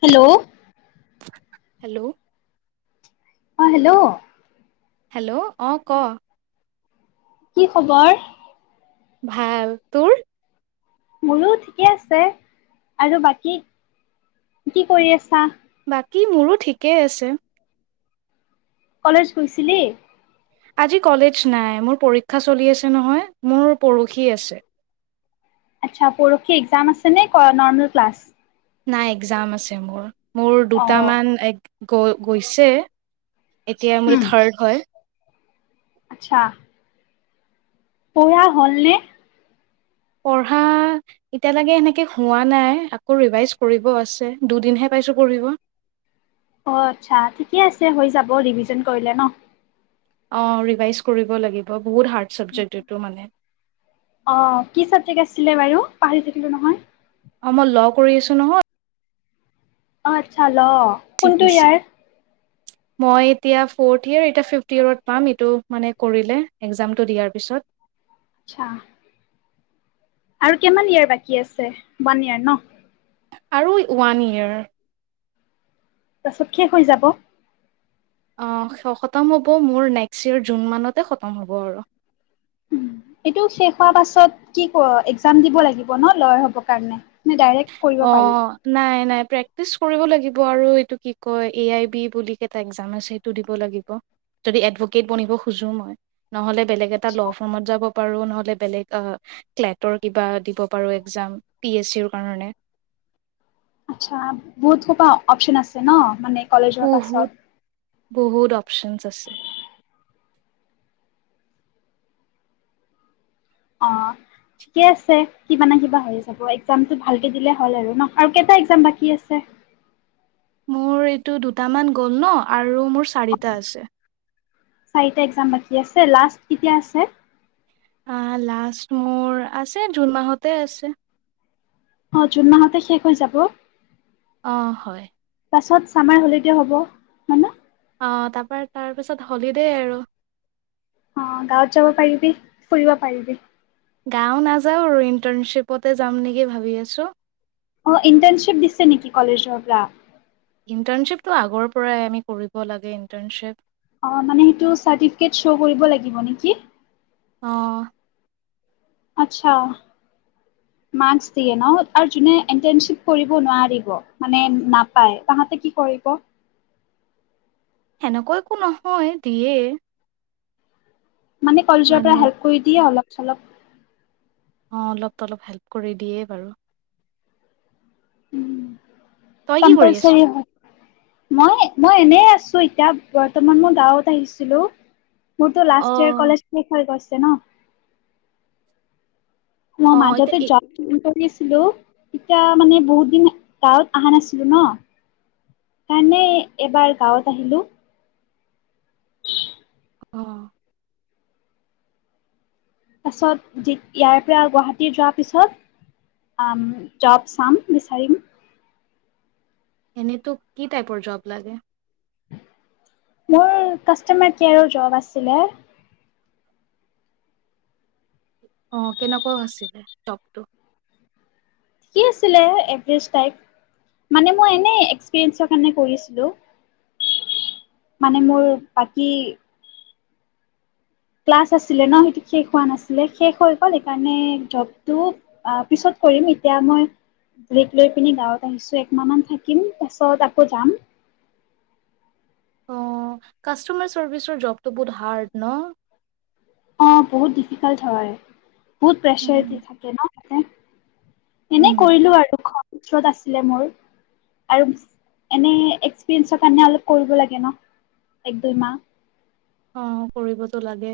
Hello hello অঁ hello hello অঁ ক কি খবৰ? ভাল তোৰ মোৰো ঠিকে আছে আৰু বাকী কি কৰি আছা? বাকী মোৰো ঠিকেই আছে। কলেজ গৈছিলি? আজি কলেজ নাই মোৰ পৰীক্ষা চলি আছে নহয় মোৰ পৰখি আছে আচ্ছা পৰসি এক্সাম আছে নে নৰ্মেল ক্লাছ? নাই একজাম আছে মোৰ। মোৰ অ দুটামান এক গৈ গৈছে এতিয়া মোৰ থাৰ্ড হয়। আতচ্ছা। পঢ়া হল নে পঢ়া এতিয়ালৈকে এনেকে হোৱা নাই আকৌ ৰিভাইজ কৰিব আছে দুদিনহে পাইছোঁ পঢ়িব অ', আতচ্ছা ঠিকে আছে হৈ যাব ৰিভিজন কৰিলে ন? অ', ৰিভাইজ কৰিব লাগিব। বহুত হাৰ্ড চাবজেক্ট এইটো মানে অঁ কি চবজক আছে ছিলে বাৰু পাহি থাকিলো নহয় অ', মই ল কৰি আছো নহয় অ', আতচ্ছা ল চি কোনটো পি চি ইয়াৰ? মই এতিয়া ফ'ৰ্থ ইয়েৰ, এতিয়া ফিফথ ইয়েৰত পাম এইটো মানে কৰিলে একজামটো দিয়াৰ পিছত। চ্ছা। আৰু কিমান ইয়াৰ বাকী আছে ওৱান ইয়াৰ ন? আৰু ওৱান ইয়েৰ। তাৰপিছত শেষ হৈ যাব অ খতম হ'ব মোৰ নেক্স ইয়েৰ জুন মানতে খতম হ'ব আৰু। এইটো শেষ হোৱাৰ পাছত কি ক এক্সাম দিব লাগিব ন লয়াৰ হব কাৰণ নে ডাইৰেক্ট কৰিব পাৰি? অ', নাই, নাই। প্ৰেক্টিচ কৰিব লাগিব আৰু এইটো কি কয় এ আই বি বুলি কটা এক্সাম আছে সটো দিব লাগিব যদি এডভকেট বনিব খোজো মই নহ'লে বেলেগ এটা আচ্ছা ল' ফৰ্মত যাব পাৰোঁ নহ'লে বেলেগ অ', ক্লেটৰ কিবা দিব পাৰো একজাম, পি এচ চ ৰ কাৰণে। আচ্ছা বহুত অপচন আছে ন মানে ন কলেজৰ পাছত বহুত বহুত অপচনছ আছে। অ ঠিকে আছে কিবা নে কিবা হৈ যাব এক্জামটো ভালকে দিলে হল আৰু ন আৰু কেইটা এক্জাম বাকী আছে মোৰ এইটো দুটামান গ'ল ন [unintelligible] আৰু মোৰ চাৰিটা আছে। চাৰিটা একজাম বাকী আছে, লাষ্ট কিতিয়া আছে? আহ লাষ্ট মোৰ আছে জুন মাহতে আছে। অ জুন মাহতে শেষ হৈ যাব। অ হয় পাছত ছামাৰ হলিডে' হ'ব হয়, ন? অহ, তাৰপা তাৰপিছত হলিডে আৰু। অ', গাঁৱত যাব পাৰিবি, ফুৰিব পাৰিবি। গাওঁ, নাযাওঁ আৰু ইণ্টাৰ্ণশ্বিপতে যাম নেকি ভাবি আছো। অ', ইণ্টাৰ্ণশ্বিপ দিছে নেকি কলেজৰ পৰা? ইণ্টাৰ্ণশ্বিপটো আগৰ পৰাই আমি কৰিব লাগে ইণ্টাৰ্ণশ্বিপ। অ মানে সেইটো চাৰ্টিফিকেট শ্বো কৰিব লাগিব নেকি? আহ আতছা, মানচ দিয়ে ন? আৰু যোনে ইণ্টাৰ্ণশ্বিপ কৰিবৰ নোৱাৰিব মানে নাপাই, তাহাতে কি কৰিব? এনেকুৱা একো নহয় দিয়ে। মানে কলেজৰ পৰা হেল্প কৰি দিয়ে অলপ। চলপ অ', অলপ তলপ হেল্প কৰি দিয়েই বাৰু। উম তই কি কৰি আছ? কম্পলচৰি হয়। মই, মই এনে আছো এতিয়া বৰ্তমান মই গাঁৱত আহিছিলোঁ। মোৰতো লাষ্ট ইয়াৰ অ' কলেজ শেষ হৈ গৈ [unintelligible] ম অ' এতিয়া মাজতে এই- [unintelligible] আছিলো এতিয়া মানে বহুত দিন গাঁৱত অহা নাছিলো ন সেইকাৰণে এবাৰ গাঁৱত আহিলো। অ তাৰাছত ইয়াৰে পৰা গুৱাহাটী যোৱাৰ পিছত জব চাম বিচাৰিম এনেতো কি টাইপৰ জব লাগে মোৰ কাষ্টমাৰ কেয়াৰৰ জব আছিলে অ কেনেকুৱাও আছিলে চপটো ঠিক আছিলে এভাৰেজ টাইক মানে মই এনে এক্সপিৰিয়েঞ্চৰ কাৰণে কৰিছিলো মানে মোৰ বাকী ক্লাছ আছিলে ন সেইটো শেষ হোৱা নাছিলে শেষ হৈ গ'ল সেইকাৰণে জবটো পিছত কৰিম এতিয়া মই বেক লৈ পিনি গাঁৱত আহিছো একমাহ মান থাকিম তাছত আকৌ যাম অ কাষ্টমাৰ চাৰ্ভিচৰ জবটো বহুত হাৰ্ড ন অ বহুত ডিফিকাল্ট হয় বহুত প্ৰেছাৰ উম, দি থাকে ন উ এনেই উম, কৰিলো আৰু খ ওচৰত আছিলে মোৰ আৰু এনে এক্সপিৰিয়েঞ্চৰ কাৰণে অলপ কৰিব লাগে ন এক দুইমাহ অ কৰিবতো লাগে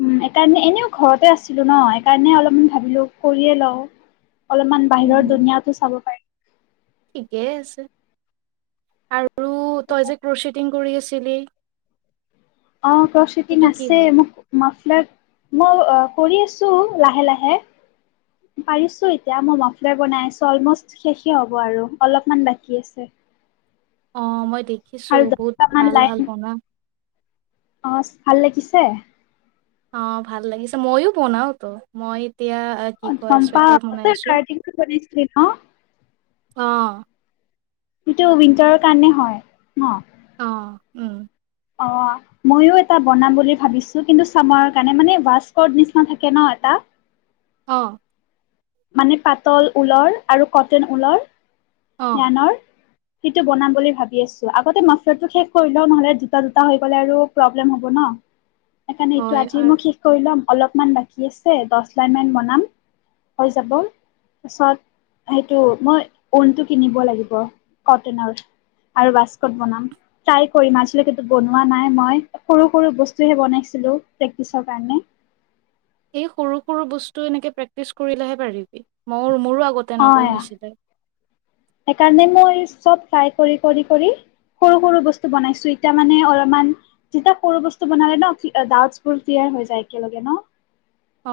উ সকাৰণে এনেও ঘৰতে আছিলো ন সেইকাৰণে অলপমান ভাবিলো কৰিয়ে লওঁ অলপমান বাহিৰৰ উম, দুুনীয়াো চাব পাৰি ঠিকেই আছে আৰু আৰু তই যে ক্ৰশি টিং কৰি আছিলি অ কচেটিং সেইটো কি আছে হ'ল? মোক মাফলাত মই কৰি আছোঁ লাহে লাহে পাৰিছোঁ এতিয়া মই মফলাৰ বনাই আছোঁ অলম'ষ্ট শেষেই হ'ব আৰু অলপমান বাকী আছে অ মই দেখিছো আৰু বহুত দহটামান ভাল ভাল লাইন বনা অ ভাল লাগিছে অ ভাল লাগিছে মইো বনাও তো মই এতিয়া অ', কি কয় চুৱেটাৰ বনাই আছো। অ', কাম্পাছ সেইটো উইন্টাৰৰ কাৰণে হয় ন অ উম অঁ ময়ো এটা বনাম বুলি ভাবিছোঁ কিন্তু চামৰ কাৰণে মানে ৱাস্কৰ নিচিনা থাকে ন এটা অ মানে পাতল ঊলৰ আৰু কটেন ঊলৰ অ', জ্ঞানৰ সেইটো বনাম বুলি ভাবি আছো আগতে মছলাটো শেষ কৰি লওঁ নহ'লে দুটা দুটা হৈ গলে আৰু প্ৰব্লেম হ'ব ন সেইকাৰণে এইটো হয় আজি আৰু মই শেষ কৰি ল'ম অলপমান বাকী আছে দহ লাইনমান বনাম। হৈ যাব ত পাছত সেইটো মই ঊনটো কিনিব লাগিব কটনৰ আৰু বাস্কট বনাম ট্ৰাই কৰিম আজতে কিন্তু বনোৱা নাই মই সৰু সৰু বস্তুহে বনাইছিলো প্ৰেক্টিচৰ কাৰণে এই সৰু সৰু বস্তু এনেকে প্ৰেক্টিচ কৰিলেহে পাৰিবি মই অ সেইকাৰণে মই চব ফ্ৰাই কৰি কৰি কৰি সৰু সৰু বস্তু বনাইছো এতিয়া মানে অলপমান যেতিয়া সৰু বস্তু বনালে ন ডাউট বোৰ ক্লিয়াৰ হৈ যায় একেলগে ন অ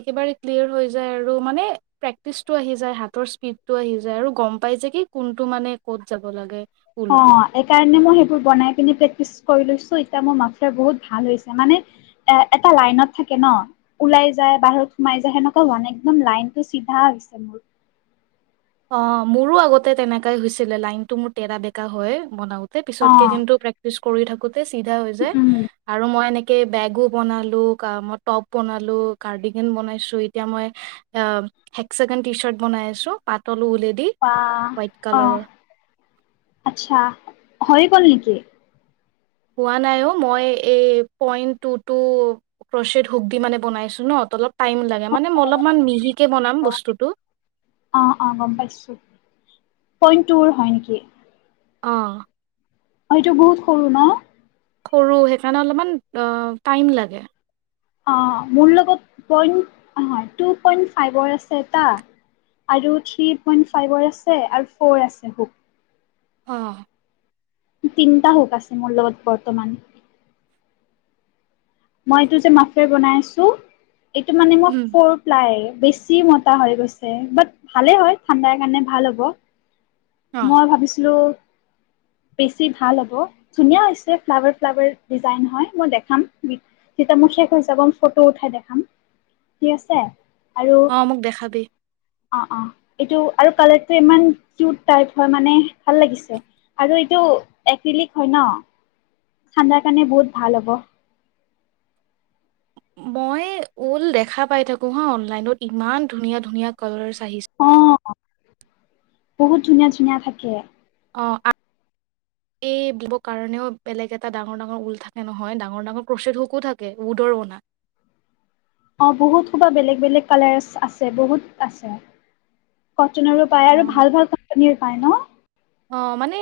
একেবাৰে ক্লিয়াৰ হৈ যায় আৰু মানে প্ৰেক্টিচটো আহি যায় হাতৰ স্পীডটো আহি যায় আৰু গম পাই যে কি কোনটো মানে ক'ত যাব লাগে অ ঊলটো এই কাৰণে মই সেই বনাই পিনি প্ৰেক্টিচ কৰি লৈছো এতিয়া মোৰ মাৰে বহুত ভাল হৈছে মানে এ এটা লাইনত থাকে ন ওলাই যায় বাহিৰত সোমাই যায় সেনেকুৱা হোৱা নাই একদম লাইনতটো চিধা হৈছে মোৰ অ মোৰো আগতে তেনেকাই হৈছিলে লাইনতটো মোৰ তেটৰা বেকা হয় বনাও পিছতকে অ কিনটো প্ৰেক্টিচ কৰি থাক চিধা হৈ যায়, উম আৰু মই এনে কে বেগো বনালো ক মই টপ বনালো কাৰ্ডিিকেন বনাইছো এতিয়া মই অ হেকচ টি চাৰ্ট বনাই আছো পাত আহ আহ আচ্ছা হৈ গ'ল নেকি হ নাই অ মই এইই হু দি মানে বনাইছো নল টাইম লাগে মানে অলপ মিহিকে বন বস্তুটো অ অ গম পাইছো পইণ্ট টুৰ হয় নেকি আহ এইটো বহুত সৰু ন? সৰু সেইকাৰণে অলপমান টাইম লাগে অ মোৰ লগত পইণ্ট হয় টু পইণ্ট ফাইভৰ আছে এটা আৰু থ্ৰী পইণ্ট ফাইভৰ আছে আৰু ফ'ৰ আছে হুক অ তিনিটা হুক আছে মোৰ লগত বৰ্তমান মই এইটো যে মাফেৰ বনাইছো এইটো মানে মই উম ফৰ প্লাই বেছি মোতা হৈ গৈছে বাট ভালে হয়, ঠাণ্ডাৰ কাৰণে ভাল হ'ব। অ মই ভাবিছিলো বেছি ভাল হ'ব ধুনীয়া হৈছে ফ্লাৱাৰ ফ্লাৱাৰ ডিজাইন হয়, মই দেখাম যেতিয়া মোৰ শেষ হৈ যাব ফটো উঠাই দেখাম ঠিক আছে। আৰু অ মোক দেখাবি অ অ এইটো আৰু কালাৰটো ইমান কিট টাইপ হয় মানে ভাল লাগিছে আৰু এইটো এক্ৰিলিক হয, ন? ঠাণ্্ডাৰ কাৰণে বহুত ভাল হ'ব মই ঊল দেখা পাই থাকো হা অনলাইনত ইমান ধুনীয়া ধুনীয়া কালাৰছ চি অ বহুত ধুনীয়া ধুনীয়া থাকে অ', এই কাৰণেও বেলেগ এটা ডাঙৰ, ডাঙৰ ঊল থাকে নহয়, ডাঙৰ ডাঙৰ কচেট হোকো থাকে উদৰ অনা অ বহুত সোবা বেলেগ বেলেগ কালাৰছ আছে বহুত আছে কটনৰো পায় অ আৰু ভাল, ভাল কোম্পানীৰ পায় ন? অ' মানে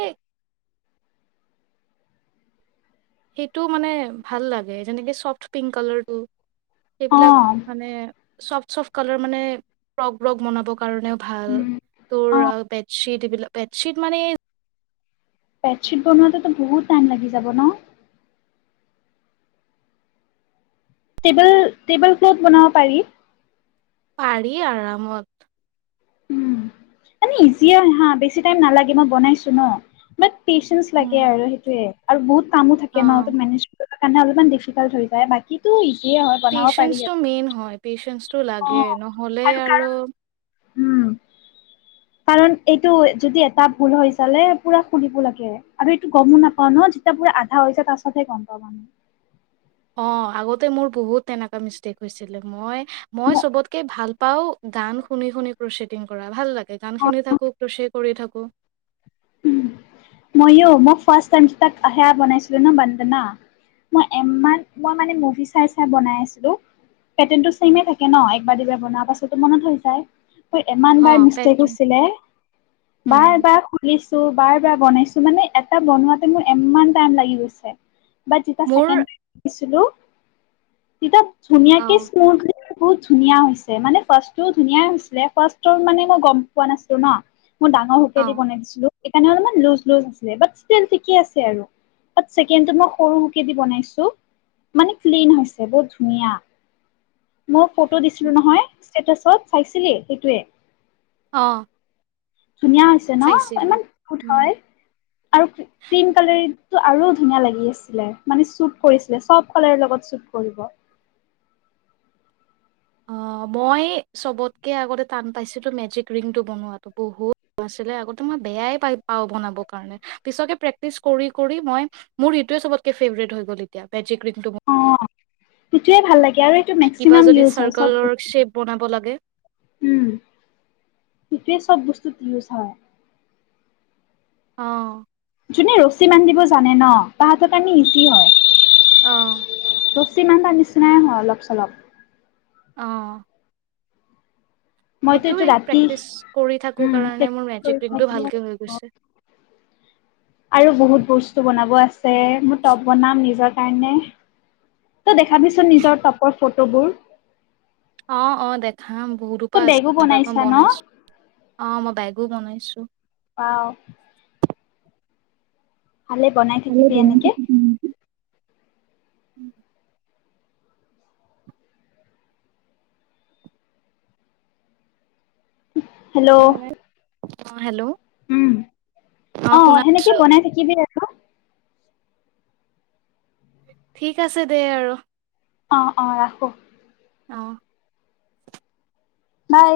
সেইটো মানে ভাল লাগে যেনেকে চফ্ট পিংক কালাৰটো। অ সেইবিলাক মানে ফ চফট কালাৰ মানে ফ্ৰগ ব বনাব কাৰণেও ভাল উম অ তোৰ বেডশীট বিলাক বেডশিট মানে বেডশ্বীট বনোৱাতেতো বহুত টাইম লাগি যাব ন? টেবল, টেবল ক্লথ বনাব পাৰি। পাৰি আৰামত উম, মানে ইজিয়ে হয়, হা বেছি টাইম নালাগে মই বনাইছো ন বাট পেচেঞ্চ লাগে উম আৰু সেইটোয়ে আৰু বহুত কামো থাকে অ ন? ত মেনেজ সেইকানে অলপমান ডিফিকাল হৈ যায়, বাকীটো ই পেচেন্স টো মেইন হয়, পেচেন্স টো অ লাগে, নহ'লে আৰু উম, কাৰণ এইটো যদি এটা ভুল হৈ চালে পুৰা খুলিব লাগে আৰু এইটো গমো নাপাওঁ ন যেতিয়া পুৰা আধা হৈছে তাৰ পাছতহে গম পাওঁ মানে। অ', আগতে মোৰ বহুত তেনেকা মিষ্টেক হৈছিলে, মই মই চবতকে ভাল পাওঁ, গান শুনি, শুনি প্ৰচিদিং কৰা, ভাল লাগ গান শুনি থাকোঁ প্ৰসিক কৰি থাকোঁ। মইও, মই ফাৰ্ষ্ট টাইম ইনষ্টাত সেয়া বনাইছিলো ন বন্দনা, মই এম্মান মই মানে মুভি চাই চাই বনাই আছিলো। পেটাৰ্ন টো চেম এ থাকে ন, একবাৰ দুবাৰ বনোৱাৰ পাছত তো মনত হৈ যায়। মোৰ ইমান অ বাৰ মিষ্টেক পেটাৰ্ণ হৈছিলে বাৰ, বাৰ খুুলি [unintelligible] এটা বনাইছো মানে এটা বনোৱাতে মোৰ এম্মান টাইম লাগি গৈছে। বাত, যেতা মোৰ ছেকেন্ড [unintelligible] ছিলোঁ [unintelligible] ধুনীয়া অ কি [unintelligible] বহুত ধুনীয়া হৈছে, মানে ফাৰ্ষ্টো ধুনীয়া এ হৈছিলে, ফাৰ্ষ্ট টো মানে মই গম পোৱা নাছিলো ন। মোৰ ডাঙৰ হুকে অ দি বনাই দিছিলোঁ এইকাৰনে মানে লুজ লুজ আছিলে, বাট ষ্টিল থিকে আছে আৰু। বাত, চেকেণ্ডটো মই সৰু হুকেদি বনাইছোঁ, মানে ক্লিন হৈছে, বহুত ধুনীয়া। মোক ফটো দিছিলো নহয় ষ্টেটাছত চাইছিলি? সেইটোৱে। অ' ধুনীয়া হৈছে ন? চাইছিলো ইমান উম হয়। আৰু ক্ৰীম কালাৰি টো আৰু ধুনীয়া লাগি আছিলে, মানে চুট কৰিছিলে, চব কালাৰৰ লগত চুট কৰিব। অ, মই চবতকে আগতে টান পাইছিলো মেজিক ৰিংটো বনোৱাটো। বহুত [unintelligible] ছিলে আগতে মই বেয়াই পাই পাওঁ বনাব কাৰণে। পিছকে প্ৰেক্টিচ কৰি কৰি মই, মোৰ ইটোয়ে চবতকে ফেভৰেট হৈ গল এতিয়া মেজিক ৰিং। [unintelligible] সিটোয়ে ভাল লাগে আৰু এইটো কিবা মেক্সিমাম যদি ইউজ হয় চব চাৰ্কলৰ বস্তুত শ্বেপ বনাব লাগে গোটেই চব বস্তুত ইউজ হয় অ' জোনে ৰছী বান্ধিব জানে ন, তাহাঁতৰ কাৰণে ইজি হয়। অ' তপ চিমানটা নিচিনাই হয় অলপ চলপ অ' মইতো এইটো সেইটোৱেই ৰাতি প্ৰেক্টিচ কৰি থাকো কাৰণে মোৰ মেজিক ৰিংটো ভালকে হৈ গৈছে আৰু বহুত বস্তু বনাব আছে মোৰ টপ বনাম নিজৰ কাৰণে। ত দেখাবিচোন নিজৰ টপৰ ফটোবোৰ অ অ দেখাম বহুতোপা তই আছে বেগো তাত বনাইছা ন বনাইছো অ মই বেগো বনাইছো ছো আহ ভালে বনাই থাকিবি এনেকে। উম হেল্ল' বনাই অ', হেল্ল' উম অ সেনেকে বনাই থাকিবি আৰু ঠিক আছে দে আৰু অ অ ৰাখো আহ বাই।